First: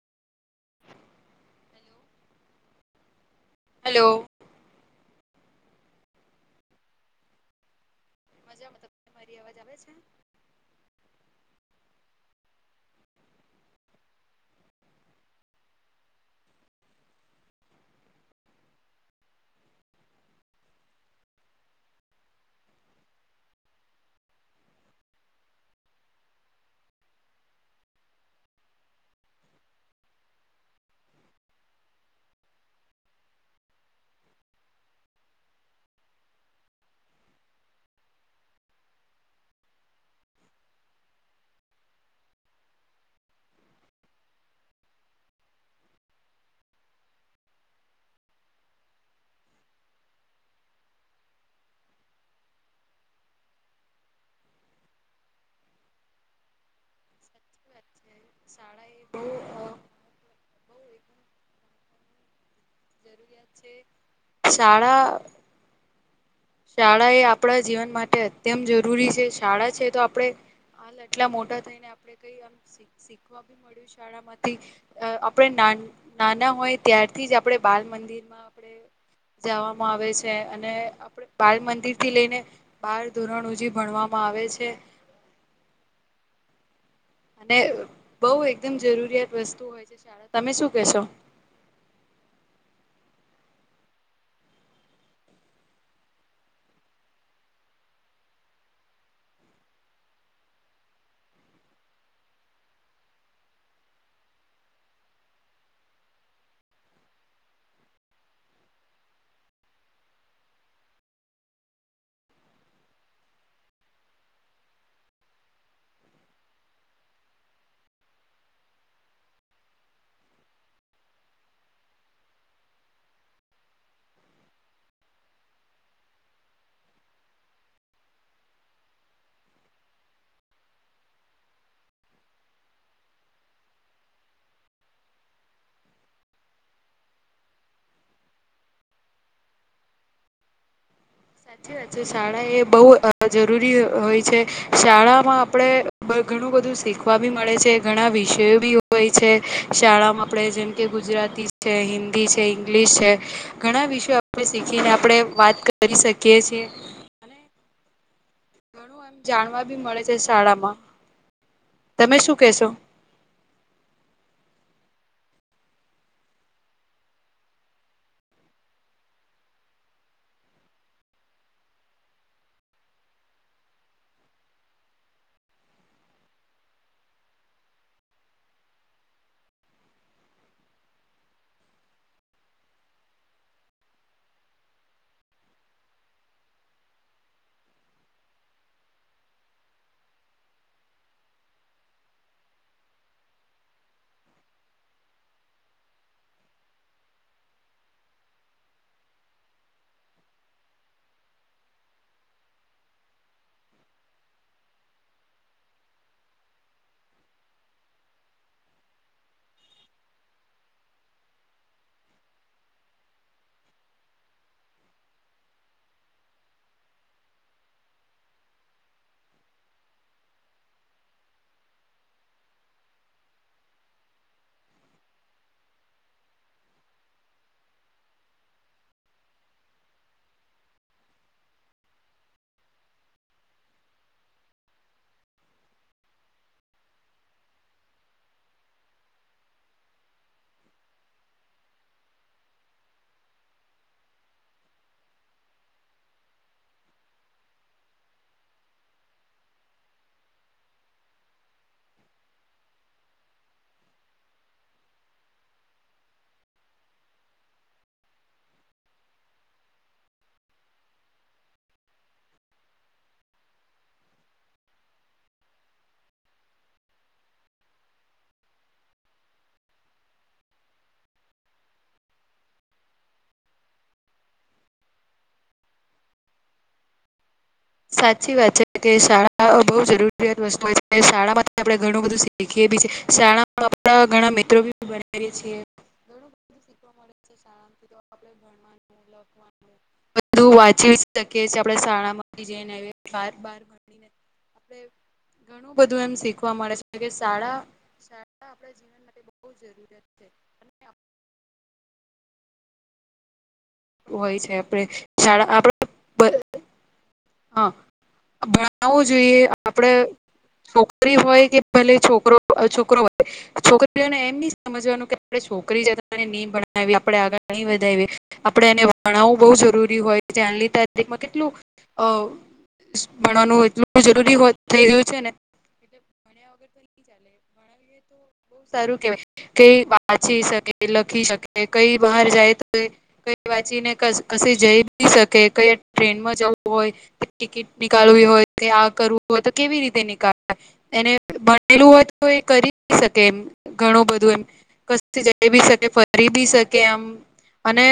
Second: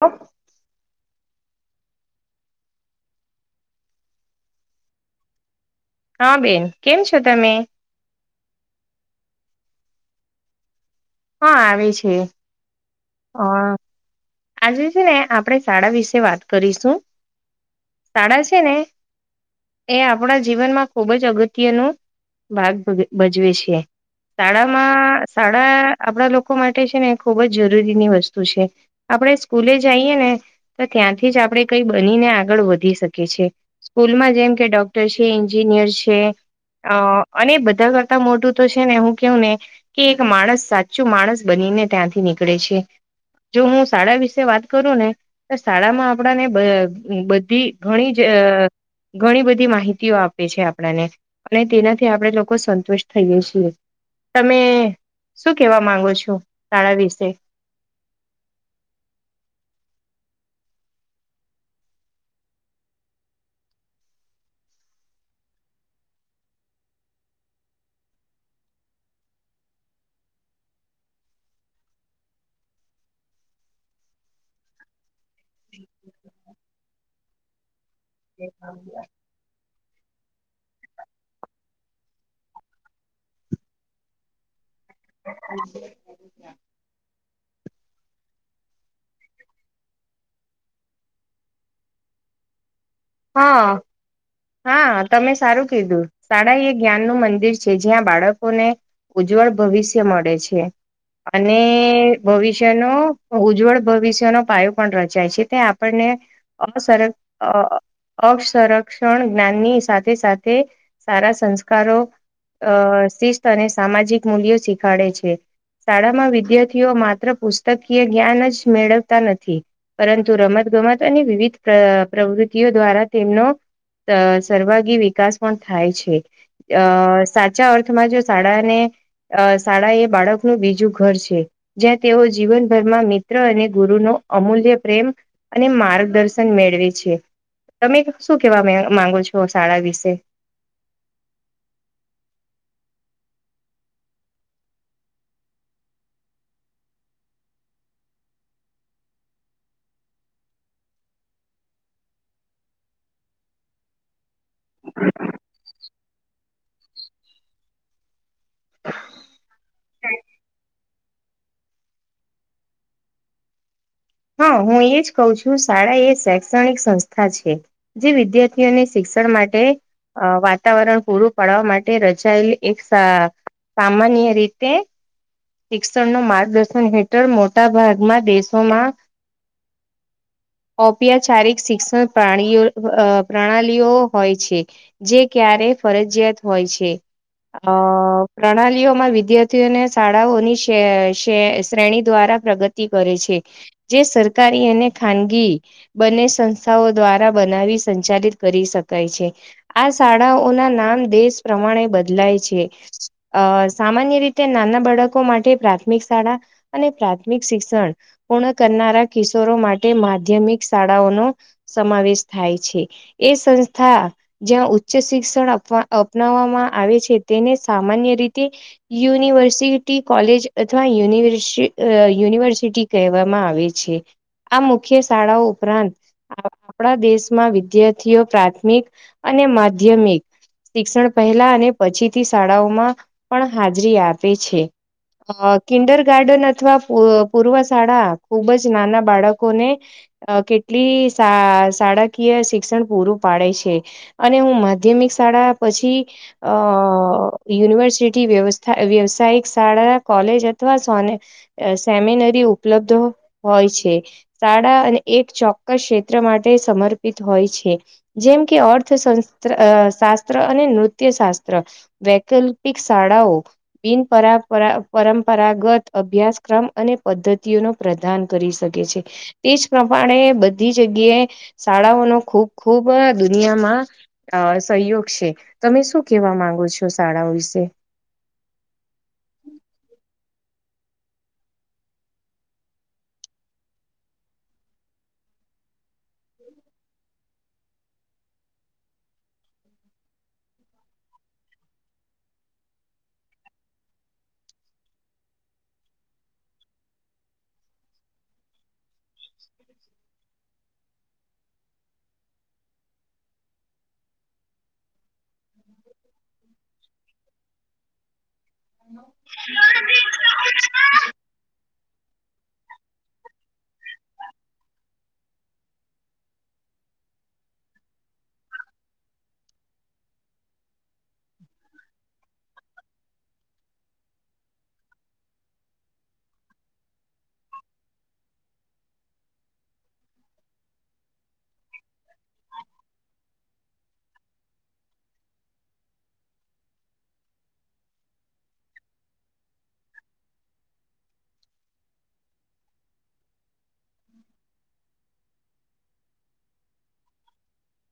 હ [unintelligible] hello hello. હા બેન કેમ છો તમે?? મજા મતલબ મારી અવાજ આવે છે. હા આવે છે હા. આજે છે ને આપણે શાળા વિશે વાત કરીશું શાળા છે ને એ આપણા જીવનમાં ખૂબ જ અગત્યનો ભાગ ભજવે છે. શાળામાં શાળા આપડા લોકો માટે છે ને ખુબ જ જરૂરીની વસ્તુ છે. આપણે સ્કૂલે જઈએ ને તો ત્યાંથી જ આપણે કઈ બનીને આગળ વધી શકીએ છી. સ્કૂલમાં જેમ કે ડોક્ટર છે એન્જિનિયર છે અ અને બધા કરતા મોટું તો છે ને હું કેવું ને કે એક માણસ સાચું માણસ બનીને ત્યાંથી નીકળે છે જો હું શાળા વિશે વાત કરું ને શાળામાં આપણા ને બધી ઘણી જ ઘણી બધી માહિતીઓ આપે છે આપણને અને તેનાથી આપણે લોકો સંતુષ્ટ થઈએે છીએ તમે શું કેવા માંગો છો શાળા વિશે [unintelligible] જરૂરિયાત છે શાળા. શાળા એ આપણા જીવન માટે અત્યંત જરૂરી છે શાળા છે તો આપણેે હાલ આટલા મોટા થઈને આપણેે કઈ આમ શીખવા બી મળ્યું છે. શાળામાંથી આપણે નાના નાના હોય ત્યારથી જ આપે બાલ મંદિર આપડે જવામાં આવે છે અને આપણે બાળ મંદિર થી લઈને બાળ ધોરણ ઉજી ભણવામાં આવે છે. [inaudible] અને બહુ એકદમ જરૂરિયાત વસ્તુ હોય છે શાળા તમે શું કેહેશો? હા હા તમે સારું કીધું શાળા એ જ્ઞાન નું મંદિર છે જ્યાં બાળકોને ઉજ્જવળ ભવિષ્ય મળે છે. અને ભવિષ્યનો ઉજ્જવળ ભવિષ્યનો પાયો પણ રચાય છે તે આપણને અ સર સર અક્ષ સંરક્ષણ જ્ઞાનની સાથે સાથે સારા સંસ્કારો અ શિસ્ત અને સામાજિક મૂલ્યો શીખાડે છે. શાળામાં વિદ્યાર્થીઓ માત્ર પુસ્તકીય જ્ઞાન જ મેળવતા નથી પરંતુ રમત ગમત અને વિવિધ પ્રવૃતિઓ દ્વારા તેમનો અ સર્વાગી વિકાસ પણ થાય છે. અ સાચા અર્થમાં જો શાળાને અ શાળા એ બાળકનું બીજું ઘર છે. જ્યાં તેઓ જીવનભરમાં મિત્ર અને ગુરુનો અમૂલ્ય પ્રેમ અને માર્ગદર્શન મેળવે છે તમે શું કેવા માંગો છો શાળા વિશે? સાચી વાત છે, શાળા એ બહુ જરૂરી હોય છે શાળામાં આપણે ઘણું બધું શીખવા બી મળે છે ઘણા વિષયો બી હોય છે શાળામાં આપણે જેમ કે ગુજરાતી છે હિન્દી છે ઇંગ્લિશ છે ઘણા વિષયો શીખીને આપણેે વાત કરી શકીએ છીએ. અને ઘણું એમ જાણવા બી મળે છે શાળામાં તમે શું કેશો? હા હું એજ કહુ છું શાળા એ શૈક્ષણિક સંસ્થા છે જે વિદ્યાર્થીઓને શિક્ષણ માટે અ વાતાવરણ પૂરું પાડવા માટે રચાયેલ એક સામાન્ય રીતે શિક્ષણ નુ માર્ગદર્શન હેઠળ મોટા ભાગમાં દેશોમાં ઔપચારિક શિક્ષણ પ્રાણીઓ પ્રણાલીઓ હોય છે જે ક્યારે ફરજિયાત હોય છે. અ પ્રણાલીઓમાં વિદ્યાર્થીઓને શાળાઓની શ્રેણી દ્વારા પ્રગતિ કરે છે. જે સરકારી અને ખાનગી બંને સંસ્થાઓ દ્વારા બનાવી સંચાલિત કરી શકાય છે. આ શાળાઓના નામ દેશ પ્રમાણે બદલાય છે. અ સામાન્ય રીતે નાના બાળકો માટે પ્રાથમિક શાળા અને પ્રાથમિક શિક્ષણ પૂર્ણ કરનારા કિશોરો માટે માધ્યમિક શાળાઓનો સમાવેશ થાય છે. એ સંસ્થા જ્યાં ઉચ્ચ શિક્ષણ અપવા અપનાવવામાં આવે છે તેને સામાન્ય રીતે યુનિવર્સિ ટી કોલેજ અથવા યુનિવર્ યુનિવર્સિટી કહેવામાં આવે છે. આ મુખ્ય શાળાઓ ઉપરાંત આપણા દેશમાં વિદ્યાર્થીઓ પ્રાથમિક અને માધ્યમિક શિક્ષણ પહેલા અને પછીથી શાળાઓમાં પણ હાજરી આપે છે. અ કિન્ડર ગાર્ડન અથવા પૂર્વ શાળા ખુબ જ નાના બાળકોને અ કેટલી શાળાકીય શિક્ષણ પૂરું પાડે છે. અને હું માધ્યમિક શાળા પછી અ યુનિવર્સિટી વ્યવસ્થા વ્યવસાયિક શાળા કોલેજ અથવા સ સેમિનરી ઉપલબ્ધ હોય છે. શાળા અને એક ચોક્કસ ક્ષેત્ર માટે સમર્પિત હોય છે. જેમ કે અર્થશસ્ શાસ્ત્ર અને નૃત્ય શાસ્ત્ર વૈકલ્પિક શાળાઓ બિન પરાપ પરા પરંપરાગત અભ્યાસક્રમ અને પદ્ધતિઓ ન પ્રદાન કરી શકે છે. તે જ પ્રમાણે બધી જગ્યાએ શાળાઓનો ખૂબ ખૂબ દુનિયામાં અ સહયોગ છે. તમે શું કેવા માંગો છો શાળાઓ વિશે? સાચી વાત છે કે શાળા બહુ જરૂરિયાત વસ્તુ હોય છે શાળામાં આપણે ઘણું બધું શીખીએ બી છે સાણાપડા ઘણા મિત્રો બી બનાવીએ છીએ સી મળે છે શ બધું વાંચી શકીએ છેએ આપડે શાળામાં જેને હવે ફાર બાર ભણી નથી ઘણું બધું એમ શીખવા મળે છે કે શાળા આપ જીવન માટે બહુ જરૂરિયાત છે. અને હોય છે આપણે શાળા આપડ હા ભણાવવું જોઈએ આપડે છો છોકરી હોય કે ભલે છોકરો છોકરો વધે છોકરીઓને એમ નહી સમજવાનું કે આપણે છોકરી છે તોને નહી ભણાવીએ આપણે આગળ નહી વધાવીએ આપણે એને ભણાવવું બહુ જરૂરી હોય ત્યાંની તારીખમાં કેટલું અ ભણવાનું એટલું જરૂરી હો થઈ ગયું છે ને એટ ભણ્યા વગર ચાલે ભણાવીએ તો સારું કેવાય કઈ વાચી શકે લખી શકે કઈ બહાર જાય તો એ વાંચીને ક કસે જઈ બી શકે કયા ટ્રેનમાં જવું હોય ટિકિટ નીકળવી હોય કે આ કરવું હોય તો કેવી રીતે નીકળે એને ભણેલું હોય તો એ કરી શકે એમ ઘણું બધું એમ ક જઈ બી શકે ફરી બી શકે એમ અને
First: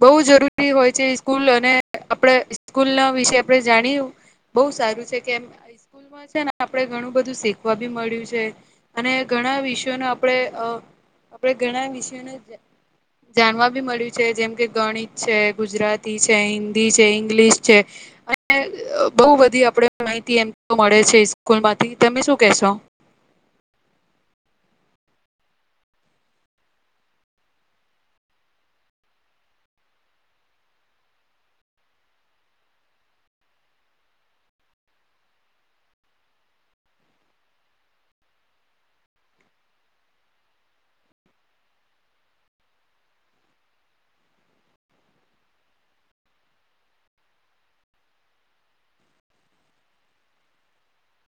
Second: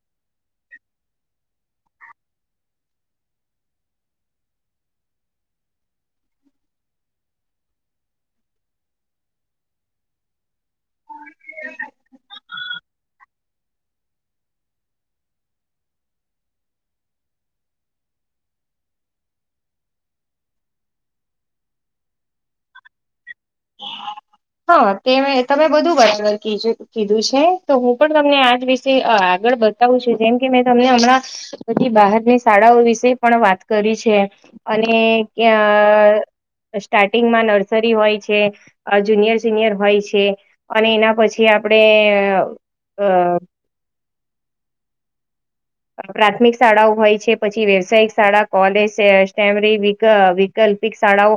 બહુ જરૂરી હોય છે સ્કૂલ અને આપણે સ્કૂલ ના વિશે આપણે જાણીયું બઉુ સારું છે કેમ સ્કૂલમાં છે ને આપે ઘણું બધું શીખવા બી મળ્યું છે. અને ઘણા વિષયોને આપણે અ આપણે ઘણા વિષયોને જાણવા બી મળ્યું છે જેમ કે ગણિત છે, ગુજરાતી છે, હિન્દી છે, ઇંગ્લિશ છે, અને બહુ બધી આપણે માહિતી એમ તો મળે છે સ્કૂલ માંથી તમે શું કહેશો [inaudible] હા તે તમે બધું વાર કીજુ કીધું છે તો હું પણ તમને આજ વિશે આગળ બ બતાવું છે જેમ કે મેં તમને હમણાં બધી બહારની શાળાઓ વિશે પણ વાત કરી છે. અને તયા સ્ટાર્ટિંગમાં નર્સરી હોય છે. કે જુનિયર સિનિયર હોય છે અને એના પછી આપડે અ પ્રાથમિક શાળાઓ હોય છે પછી વ્યવસાયિક શાળા કોલેજ સમરી ૈકલ્પિક શાળાઓ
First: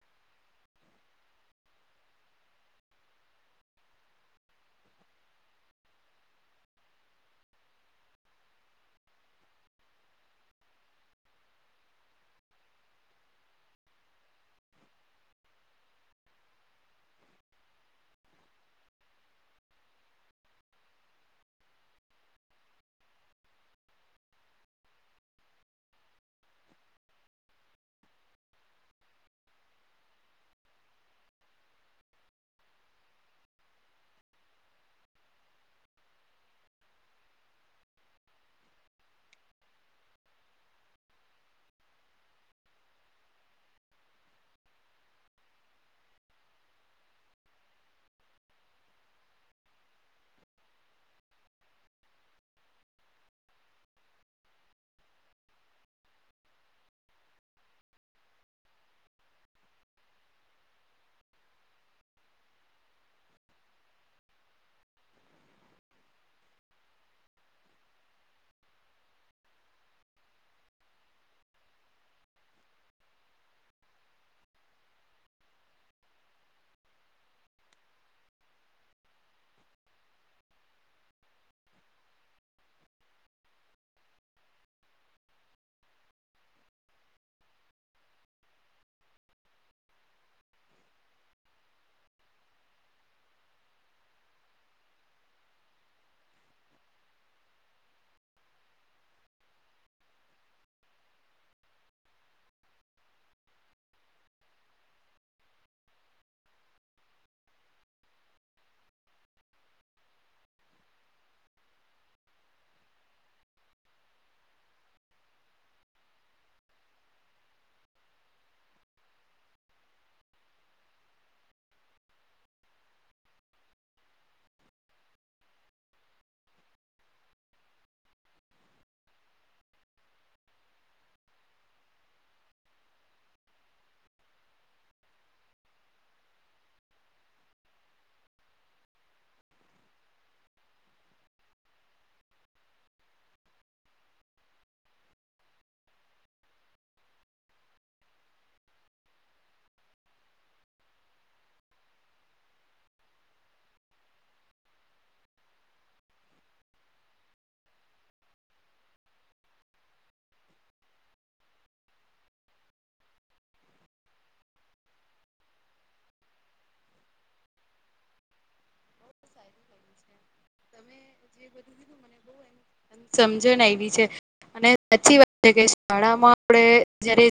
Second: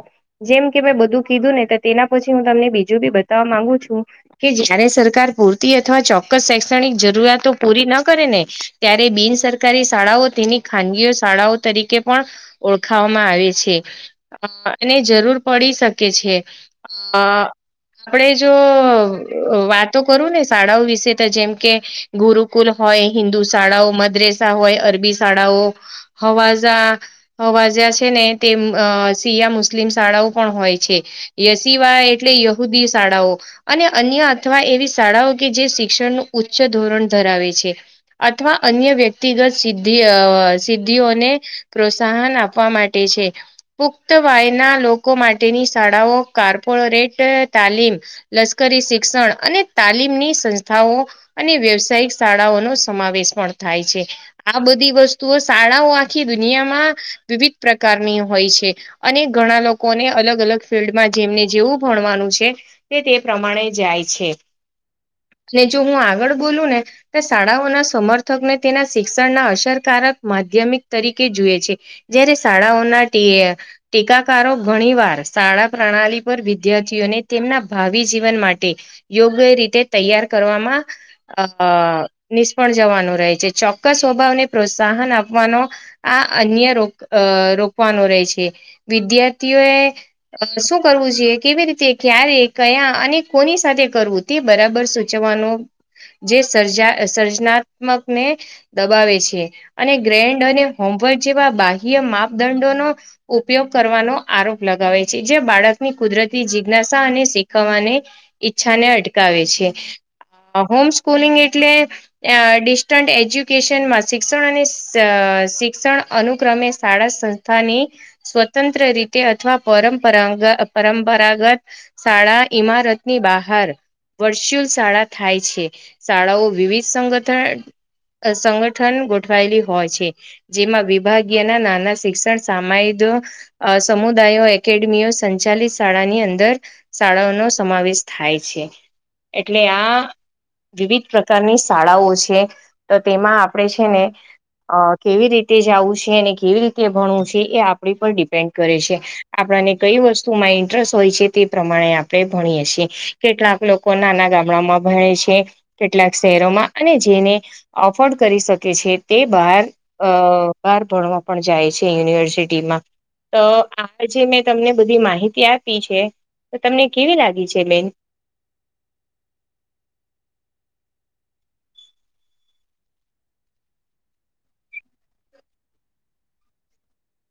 જેમ કે મેં બધું કીધું ને તેના પછી હું તમને બીજું બી બતાવવા માંગુ છું કે જયારે સરકાર પૂરતી અથવા ચોક્કસ શૈક્ષણિક જરૂરતો પૂરી ન કરે ને ત્યારે બિન સરકારી શાળાઓ તેની ખાનગીઓ શાળાઓ તરીકે પણ ઓળખાવામાં આવે છે અને જરૂર પડી શકે છે હ આપડે જો વાતો કરું ને શાળાઓ વિશે તો જેમ કે ગુરુકુલ હોય હિન્દુ શાળાઓ મદરેસા હોય અરબી શાળાઓ હવાઝ અવાજા છે ને તે અ સિયા મુસ્લિમ શાળાઓ પણ હોય છે યશિવા એટલે યહુદી શાળાઓ અને અન્ય અથવા એવી શાળાઓ કે જે શિક્ષણનું ઉચ્ચ ધોરણ ધરાવે છે અથવા અન્ય વ્યક્તિગત સિદ્ધિ અ સિદ્ધિઓને પ્રોત્સાહન આપવા માટે છે પુખ્ત વાયના લોકો માટેની શાળાઓ કોર્પોરેટ તાલીમ લશ્કરી શિક્ષણ અને તાલીમની સંસ્થાઓ અને વ્યવસાયિક શાળાઓનો સમાવેશ પણ થાય છે આ બધી વસ્તુઓ શાળાઓ આખી દુનિયામાં વિવિધ પ્રકારની હોય છે અને ઘણા લોકોને અલગ અલગ ફિલ્ડમાં જેમને જેવું ભણવાનું છે તે તે પ્રમાણે જાય છે ને જો હું આગળ બોલું ને તો શાળાઓના સમર્થ ને તેના શિક્ષણના અસરકારક માધ્યમિક તરીકે જોુએ છે જયારે સાડા ઓનાટીય ટેકાકારો ઘણી વાર શાળા પ્રણાલી પર વિદ્યાર્થીઓને તેમના ભાવિ જીવન માટે યોગ્ય રીતે તૈયાર કરવામાં અ નિષ્ફળ જવાનું છે ચોક્કસ સ્વભાવને પ્રોત્સાહન આપવાનો આ અન્ય રોક રોકવાનો રહેે છે વિદ્યાર્થીઓ એ શું કરવું જોઈએ કેવી રીતે ક્યારે કયા અને કોની સાથે કરવું થી બરાબર સૂચવાનો જે સ સર્જનાત્મકને, દબાવે છે અને ગ્રેન્ડ અને હોમવર્ક જેવા બાહ્ય માપદંડોનો ઉપયોગ કરવાનો આરોપ લગાવે છે જે બાળકની કુદરતી જિજ્ઞાસા અને શીખવવાને ઈચ્છાને અટકાવે છે હોમ સ્કૂલિંગ એટલે ડિસ્ટન્ટ એજ્યુકેશનમાં શિક્ષણ અને શિક્ષણ અનુક્રમે શાળા સંસ્થાની સ્વતંત્ર રીતે અથવા પરંપરા પરંપરાગત શાળા ઈમારત ની બહાર વર્ચ્યુઅલ શાળા થાય છે શાળાઓ વિવિધ સંગઠન સંગઠન ગોઠવાયેલી હોય છે જેમાં વિભાગીય ના નાના શિક્ષણ સામાયો અ સમુદાયો એકેડેમીઓ સંચાલિત શાળાની અંદર શાળાઓનોો સમાવેશ થાય છે એટલે આ વિવિધ પ્રકારની શાળાઓ છે તો તેમાં આપણેે છે ને અ કેવી રીતે જવું છે અને કેવી રીતે ભણવું છે એ આપણી પર ડિપેન્ડ કરે છે આપણને કઈ વસ્તુમાં ઇન્ટરેસ્ટ હોય છે તે પ્રમાણે આપણે ભણીએ છીએ કેટલાક લોકો નાના ગામડામાં ભણે છે કેટલાક શહેરોમાં અને જેને અફોર્ડ કરી શકે છે તે બાર અ કાર ભણવા પણ જાય છે યુનિવર્સિટીમાં તો આજે મેં તમને બધી માહિતી આપી છે તો તમને કેવી લાગી છે બેન બહુ સારું થયું છે. તમે જે બધુંીધું મને બ સમજણ આવી છે અને સાચી વાત છે કે શાળામાં આપણે જયારે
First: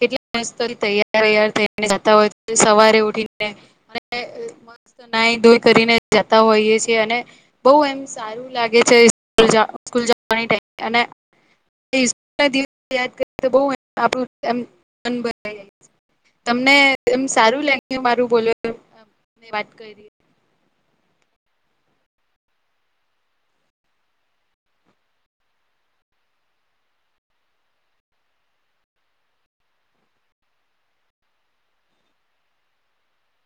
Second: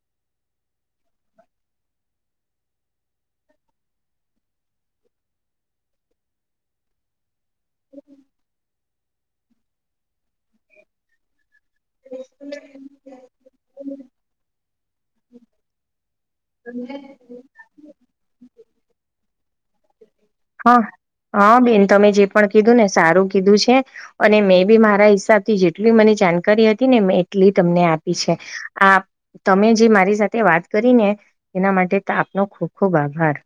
કેટલા મત તૈયાર તૈયાર થઈને જતા હોય સવારે ઉઠીને અને મસ્ત નાઈ ધોઈ કરીને જતા હોઈએ છીએ અને બઉ એમ સારું લાગે છે સ્કૂલ જાવા સ્કૂલ ટાઇ અને યાદ કરી તો બઉં આપણું એમ મન બનાઇએ તમને એમ સારું લાગ્યું મારું બોલવાનું વાત કરી હા હા બેન તમે જે પણ કીધું ને સારું કીધું છે અને મેં બી મારા હિસાબ થી જેટલી મને જાણકારી હતી ને મેં એટલી તમને આપી છે. આ તમે જે મારી સાથે વાત કરી ને એના માટે આપનો ખુબ ખુબ આભાર.